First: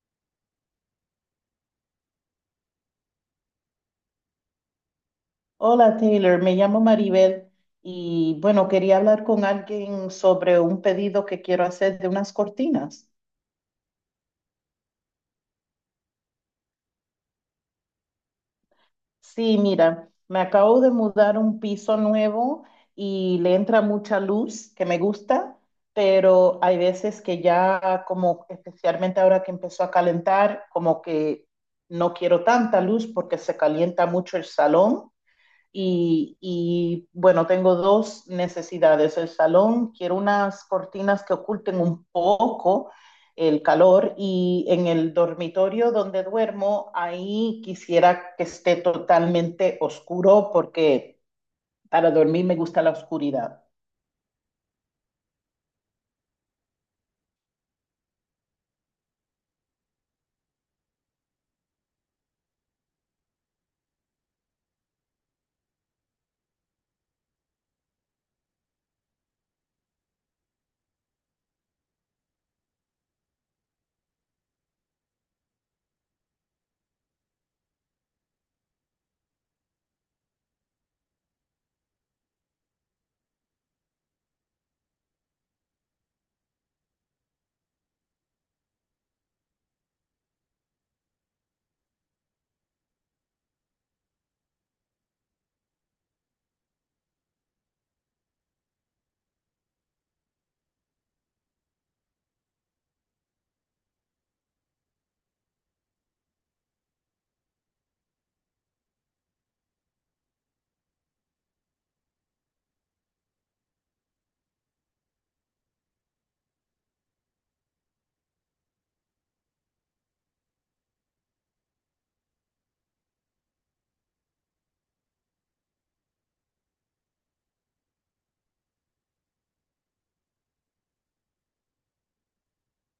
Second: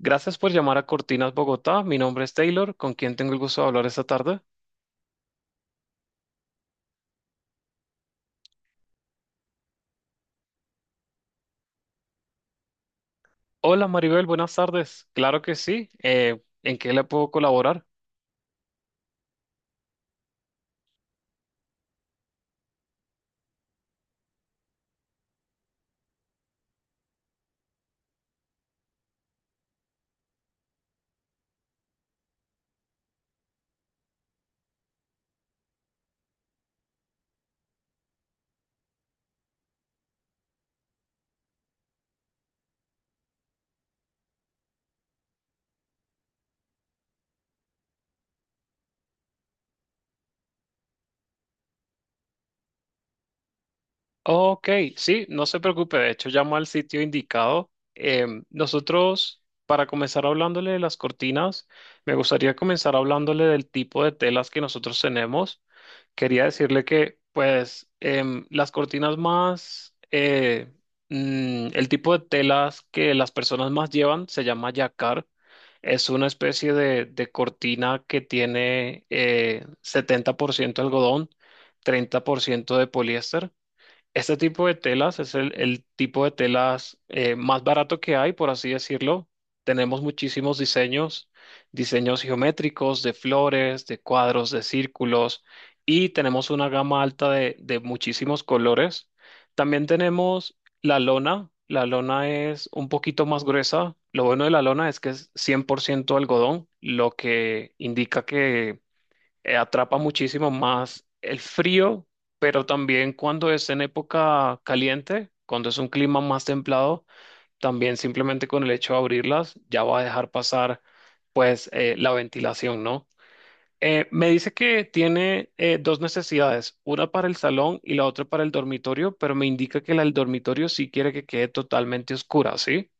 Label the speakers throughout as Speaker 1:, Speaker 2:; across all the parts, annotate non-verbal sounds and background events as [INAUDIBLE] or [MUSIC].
Speaker 1: Gracias por llamar a Cortinas Bogotá. Mi nombre es Taylor, ¿con quien tengo el gusto de hablar esta tarde?
Speaker 2: Hola Taylor, me llamo Maribel y bueno, quería hablar con alguien sobre un pedido que quiero hacer de unas cortinas.
Speaker 1: Hola Maribel, buenas tardes. Claro que sí. ¿En qué le puedo colaborar?
Speaker 2: Sí, mira, me acabo de mudar a un piso nuevo y le entra mucha luz que me gusta, pero hay veces que ya como especialmente ahora que empezó a calentar, como que no quiero tanta luz porque se calienta mucho el salón. Bueno, tengo dos necesidades. El salón, quiero unas cortinas que oculten un poco el calor y en el dormitorio donde duermo, ahí quisiera que esté totalmente oscuro porque para dormir me gusta la oscuridad.
Speaker 1: Ok, sí, no se preocupe. De hecho, llamo al sitio indicado. Nosotros, para comenzar hablándole de las cortinas, me gustaría comenzar hablándole del tipo de telas que nosotros tenemos. Quería decirle que, pues, las cortinas más, el tipo de telas que las personas más llevan se llama yacar. Es una especie de cortina que tiene 70% algodón, 30% de poliéster. Este tipo de telas es el tipo de telas más barato que hay, por así decirlo. Tenemos muchísimos diseños, diseños geométricos, de flores, de cuadros, de círculos, y tenemos una gama alta de muchísimos colores. También tenemos la lona. La lona es un poquito más gruesa. Lo bueno de la lona es que es 100% algodón, lo que indica que atrapa muchísimo más el frío, pero también cuando es en época caliente, cuando es un clima más templado, también simplemente con el hecho de abrirlas ya va a dejar pasar pues la ventilación, ¿no? Me dice que tiene dos necesidades, una para el salón y la otra para el dormitorio, pero me indica que la del dormitorio sí quiere que quede totalmente oscura, ¿sí?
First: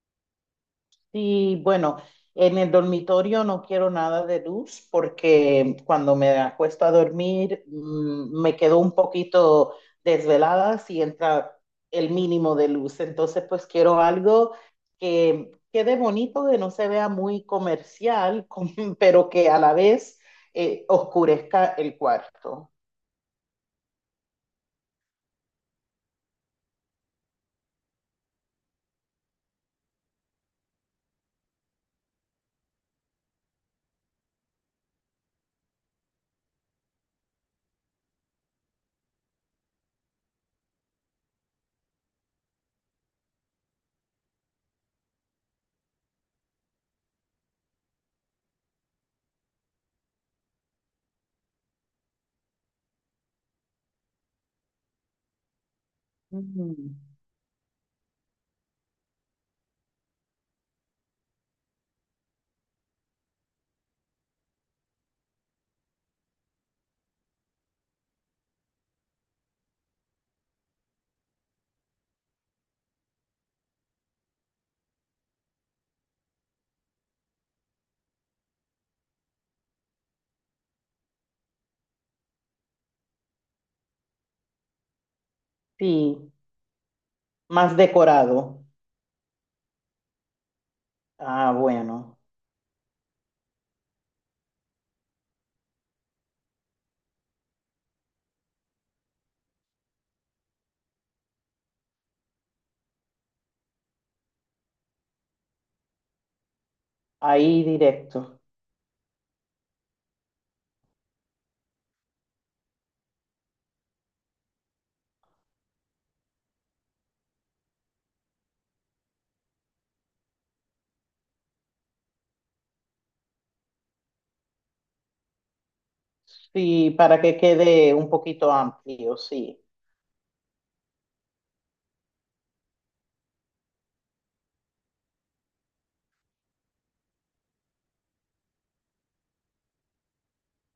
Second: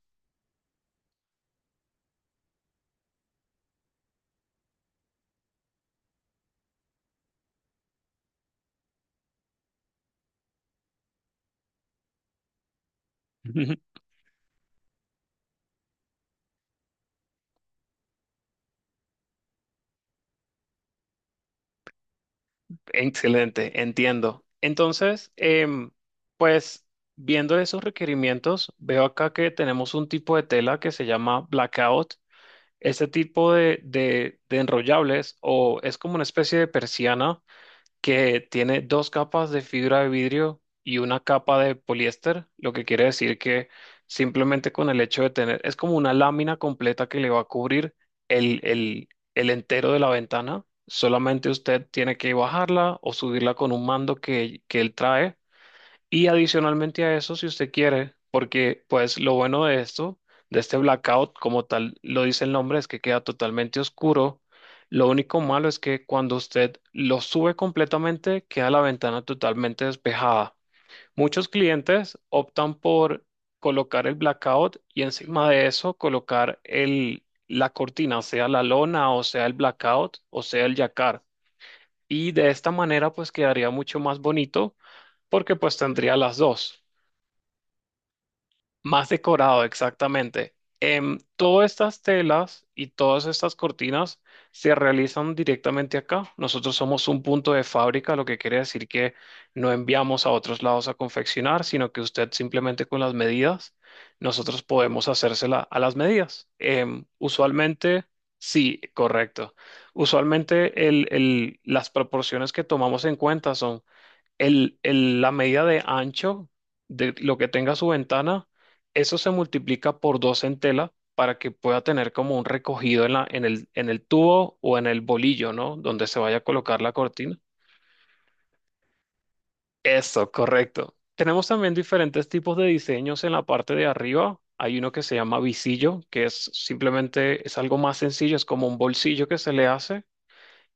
Speaker 2: Sí, bueno, en el dormitorio no quiero nada de luz porque cuando me acuesto a dormir me quedo un poquito desvelada si entra el mínimo de luz. Entonces, pues
Speaker 1: [LAUGHS]
Speaker 2: quiero algo que quede bonito, que no se vea muy comercial, [LAUGHS] pero que a la vez oscurezca el cuarto.
Speaker 1: Excelente, entiendo. Entonces, pues viendo esos requerimientos, veo acá que tenemos un tipo de tela que se llama blackout. Este tipo de enrollables o es como una especie de persiana que tiene dos capas de fibra de vidrio y una capa de poliéster, lo que quiere decir que simplemente con el hecho de tener, es como una lámina completa que le va a cubrir el, el, el entero de la ventana. Solamente usted tiene que bajarla o subirla con un mando que él trae y
Speaker 2: Mm.
Speaker 1: adicionalmente a eso, si usted quiere, porque pues lo bueno de esto, de este blackout, como tal lo dice el nombre, es que queda totalmente oscuro. Lo único malo es que cuando usted lo sube completamente, queda la ventana totalmente despejada. Muchos clientes optan por colocar el blackout y encima de eso colocar la cortina, sea la lona o sea el blackout o sea el yacar. Y de esta manera pues quedaría mucho más bonito porque pues tendría
Speaker 2: Sí,
Speaker 1: las dos.
Speaker 2: más decorado.
Speaker 1: Más decorado, exactamente.
Speaker 2: Ah,
Speaker 1: Todas estas
Speaker 2: bueno,
Speaker 1: telas y todas estas cortinas se realizan directamente acá. Nosotros somos un punto de fábrica, lo que quiere decir que no enviamos a otros lados a confeccionar, sino que usted simplemente con las medidas, nosotros podemos hacérsela a las medidas.
Speaker 2: ahí
Speaker 1: Usualmente,
Speaker 2: directo.
Speaker 1: sí, correcto. Usualmente las proporciones que tomamos en cuenta son la medida de ancho de lo que tenga su ventana, eso se multiplica por dos en tela para que pueda tener como un recogido en en el tubo o en el bolillo, ¿no? Donde se vaya a colocar
Speaker 2: Sí,
Speaker 1: la
Speaker 2: para que
Speaker 1: cortina.
Speaker 2: quede un poquito amplio, sí.
Speaker 1: Eso, correcto. Tenemos también diferentes tipos de diseños en la parte de arriba. Hay uno que se llama visillo, que es simplemente, es algo más sencillo, es como un bolsillo que se le hace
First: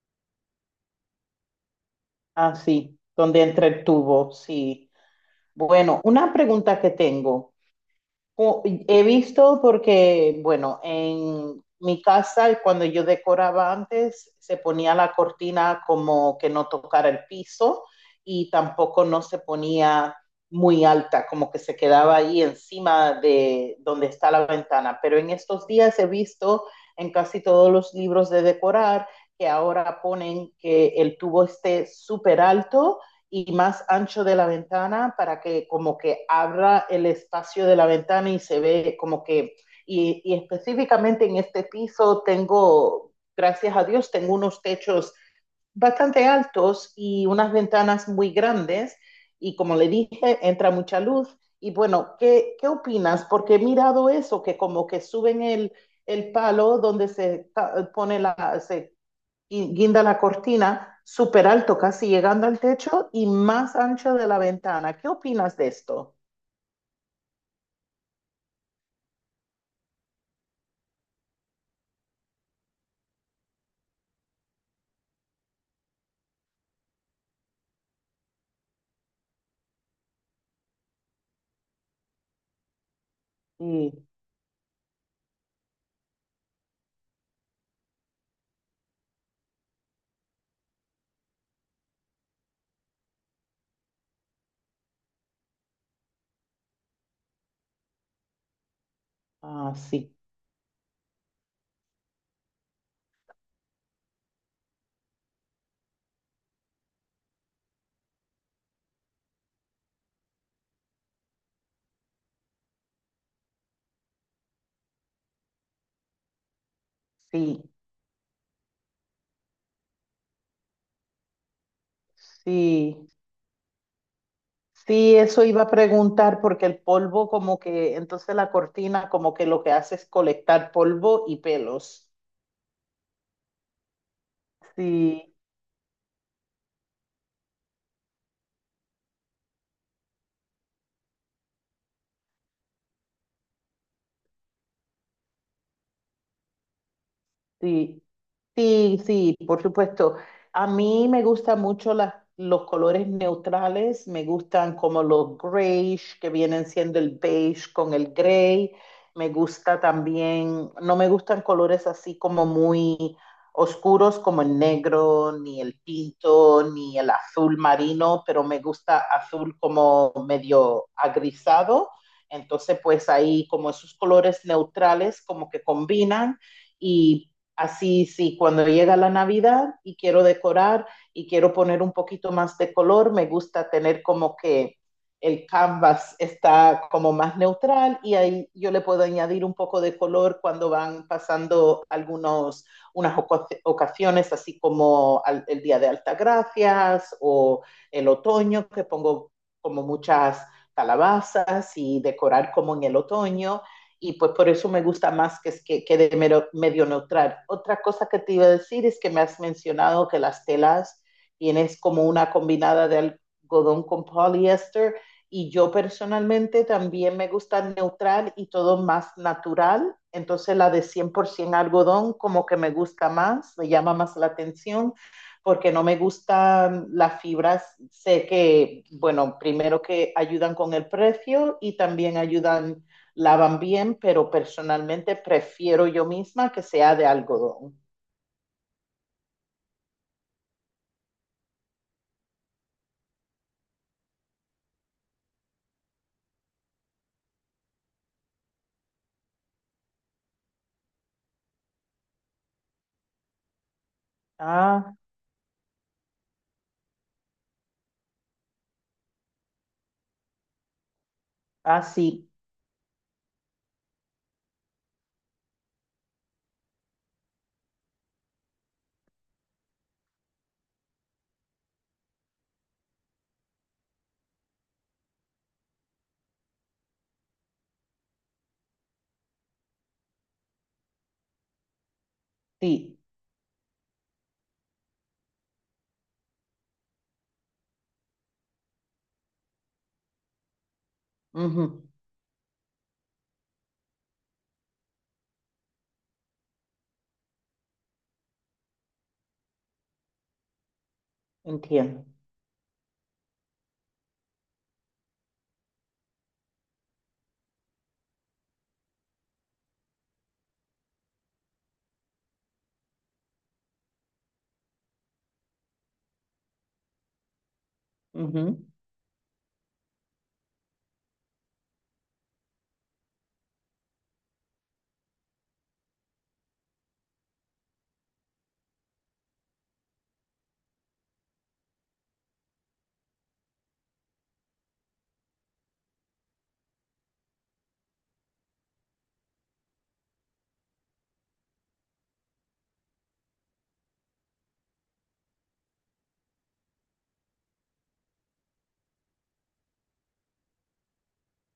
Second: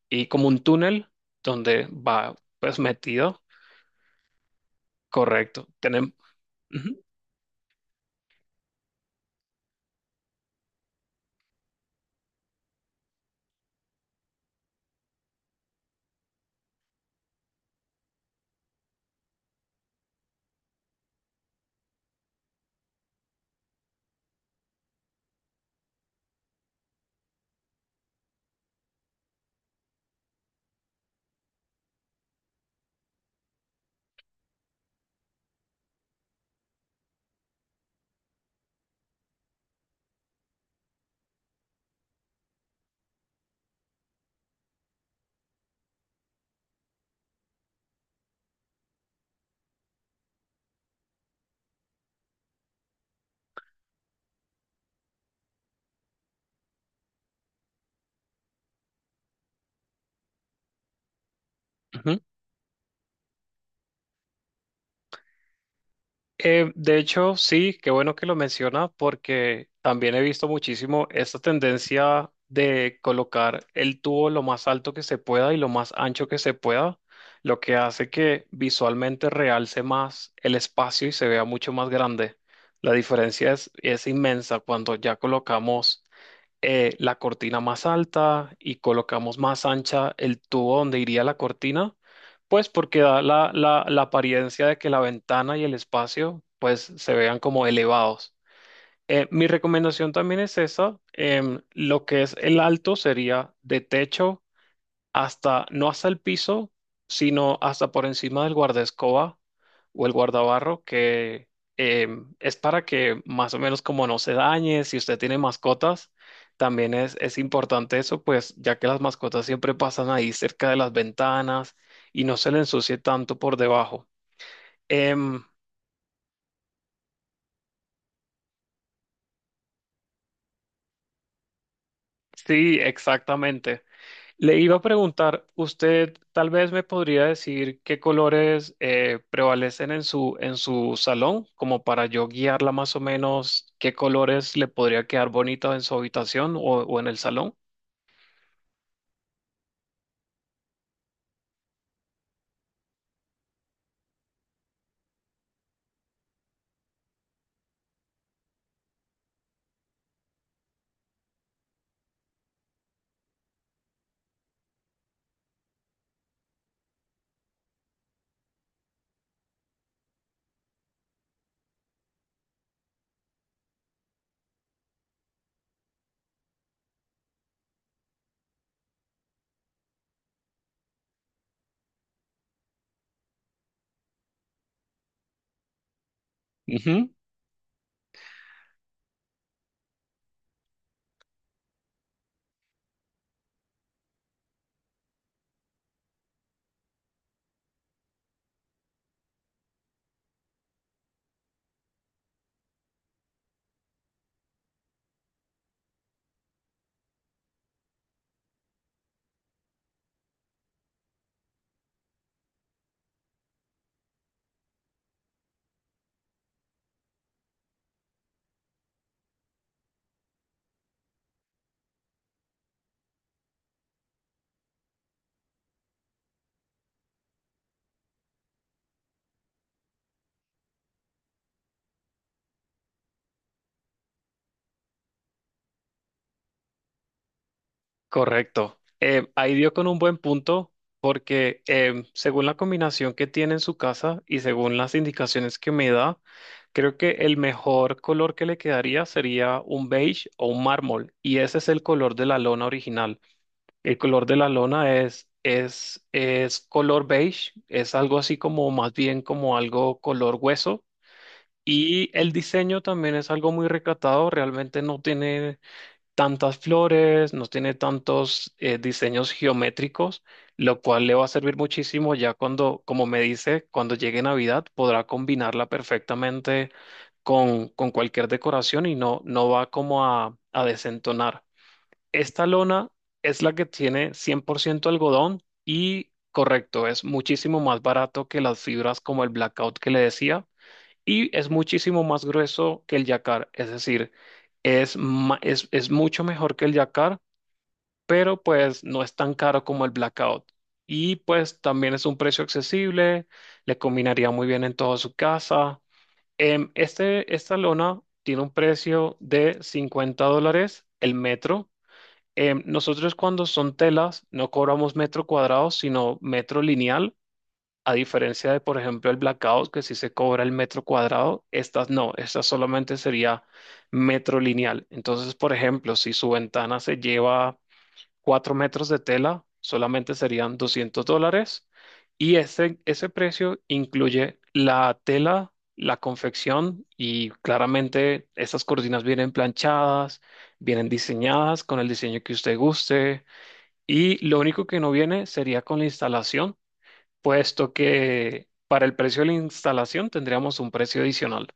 Speaker 1: y como un túnel donde va pues
Speaker 2: Así,
Speaker 1: metido.
Speaker 2: donde entre el tubo, sí.
Speaker 1: Correcto.
Speaker 2: Bueno,
Speaker 1: Tenemos...
Speaker 2: una pregunta que tengo. He visto porque, bueno, en mi casa, cuando yo decoraba antes, se ponía la cortina como que no tocara el piso y tampoco no se ponía muy alta, como que se quedaba ahí encima de donde está la ventana. Pero en estos días he visto en casi todos los libros de decorar que ahora ponen que el tubo esté súper alto y más ancho de la ventana para que como que abra el espacio de la ventana y se ve como que, y específicamente en este piso tengo, gracias a Dios, tengo unos techos bastante altos y unas ventanas muy grandes y como le dije, entra mucha luz. Y bueno, ¿qué, qué opinas? Porque he mirado eso, que como que suben el palo donde se pone la, se y guinda la cortina súper alto, casi llegando al techo y más ancho de la ventana. ¿Qué opinas de esto?
Speaker 1: De hecho, sí, qué bueno que lo menciona porque también he visto muchísimo esta tendencia de colocar el tubo lo más alto que se pueda y lo más ancho que se pueda, lo que hace que visualmente realce más el espacio y se vea mucho más grande. La diferencia
Speaker 2: Sí,
Speaker 1: es inmensa cuando ya colocamos la cortina más alta y colocamos más ancha el tubo donde iría la cortina, pues porque da la apariencia de que la ventana y el espacio pues se vean como elevados. Mi
Speaker 2: ah,
Speaker 1: recomendación
Speaker 2: sí,
Speaker 1: también es esa, lo que es el alto sería de techo hasta, no hasta el piso, sino hasta por encima del guardaescoba o el guardabarro, que es para que más o menos como no se dañe, si usted tiene mascotas, también es
Speaker 2: sí,
Speaker 1: importante eso, pues ya que las mascotas siempre pasan ahí cerca de las ventanas y no se le
Speaker 2: sí.
Speaker 1: ensucie tanto por debajo.
Speaker 2: Sí,
Speaker 1: Em,
Speaker 2: eso iba a preguntar porque el polvo como que, entonces la cortina como que lo que hace es colectar polvo y pelos.
Speaker 1: sí, exactamente. Le iba a
Speaker 2: Sí,
Speaker 1: preguntar, usted tal vez me podría decir qué colores prevalecen en en su salón, como para yo guiarla más o menos, qué colores le podría quedar bonito en su habitación o en el salón.
Speaker 2: sí. Sí, sí, por supuesto. A mí me gustan mucho los colores neutrales, me gustan como los grayish, que vienen siendo el beige con el gray. Me gusta también, no me gustan colores así como muy oscuros como el negro, ni el tinto, ni el azul marino, pero me gusta azul como medio agrisado. Entonces, pues ahí como esos colores neutrales como que combinan y así, sí, cuando llega la Navidad y quiero decorar y quiero poner un poquito más de color, me gusta tener como que el canvas está
Speaker 1: Ujú,
Speaker 2: como más neutral y ahí yo le puedo añadir un poco de color cuando van pasando algunos, ocasiones, así como el Día de Altagracias o el otoño, que pongo como muchas calabazas y decorar como en el otoño y pues por eso me gusta más que de medio neutral. Otra cosa que te iba a decir es que me has mencionado que las telas tienes como una combinada de algodón con poliéster y yo personalmente también me gusta neutral y todo más natural. Entonces la de 100% algodón como que me gusta más, me llama más la atención porque no me gustan las fibras. Sé que, bueno, primero que ayudan con el precio y también ayudan lavan bien, pero personalmente prefiero yo misma que sea de algodón.
Speaker 1: correcto. Ahí dio con un buen punto, porque según la combinación que tiene en su casa y según las indicaciones que me da, creo que el mejor color que le quedaría sería un beige o un mármol, y ese es el color de la lona original. El color de la
Speaker 2: Ah,
Speaker 1: lona es color beige, es algo así como más bien como algo color hueso.
Speaker 2: ah,
Speaker 1: Y
Speaker 2: sí,
Speaker 1: el diseño también es algo muy recatado, realmente no tiene tantas flores, no tiene tantos diseños geométricos, lo cual le va a servir muchísimo ya cuando, como me dice, cuando llegue Navidad podrá combinarla perfectamente con cualquier decoración y no, no va como a desentonar. Esta lona
Speaker 2: sí.
Speaker 1: es la que tiene 100% algodón y correcto, es muchísimo más barato que las fibras como el blackout que le decía y es
Speaker 2: Ujú.
Speaker 1: muchísimo más grueso que el yacar, es decir, es mucho mejor que el yacar, pero pues no es tan caro como el blackout. Y pues también es
Speaker 2: Entiendo.
Speaker 1: un precio accesible, le combinaría muy bien en toda su casa. Esta lona tiene un precio de $50 el metro. Nosotros cuando son telas no cobramos metro cuadrado, sino metro lineal, a diferencia
Speaker 2: Ujú.
Speaker 1: de, por ejemplo, el blackout, que sí se cobra el metro cuadrado, estas no, estas solamente sería metro lineal. Entonces, por ejemplo, si su ventana se lleva 4 metros de tela solamente serían $200 y ese precio incluye la tela, la confección y claramente esas cortinas vienen planchadas, vienen diseñadas con el diseño que usted guste y lo único que no viene sería con la instalación, puesto que para el precio de la instalación tendríamos un precio adicional.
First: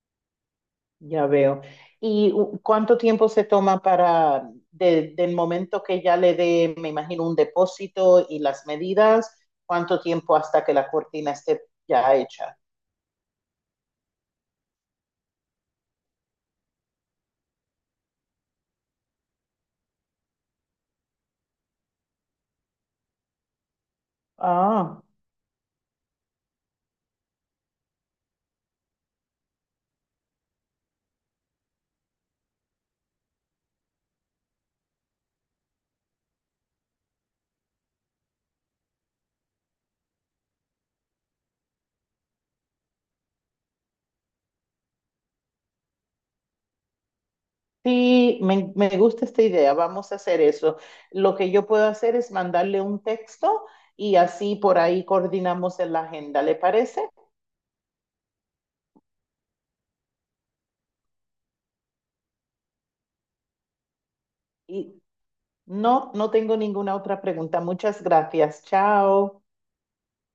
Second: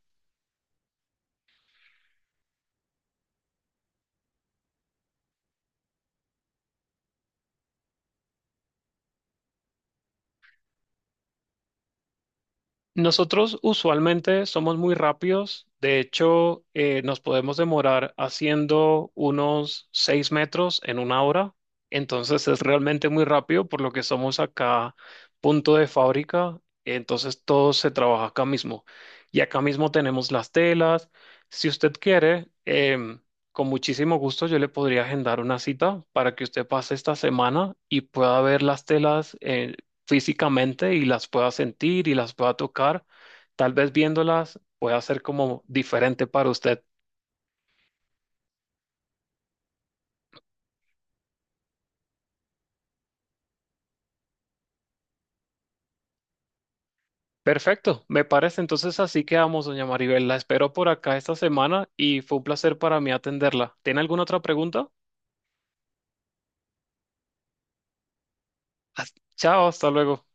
Speaker 2: Ya veo. ¿Y cuánto tiempo se toma para, del momento que ya le dé, me imagino, un depósito y las medidas, cuánto tiempo hasta que la cortina esté ya hecha?
Speaker 1: Nosotros usualmente somos muy rápidos, de hecho nos podemos demorar haciendo unos 6 metros en 1 hora, entonces es realmente muy rápido por lo que somos acá
Speaker 2: Ah.
Speaker 1: punto de fábrica, entonces todo se trabaja acá mismo. Y acá mismo tenemos las telas, si usted quiere, con muchísimo gusto yo le podría agendar una cita para que usted pase esta semana y pueda ver las telas físicamente y las pueda sentir y las pueda tocar. Tal vez viéndolas pueda ser como diferente para usted.
Speaker 2: Sí, me gusta esta idea, vamos a hacer eso. Lo que yo puedo hacer es mandarle un texto y así por ahí coordinamos en la agenda, ¿le parece?
Speaker 1: Perfecto, me parece. Entonces así quedamos, doña Maribel. La espero por acá esta semana y fue un placer para mí atenderla. ¿Tiene alguna otra pregunta?
Speaker 2: Y no, no tengo ninguna otra pregunta. Muchas gracias.
Speaker 1: Hasta-
Speaker 2: Chao.
Speaker 1: Chao, hasta luego.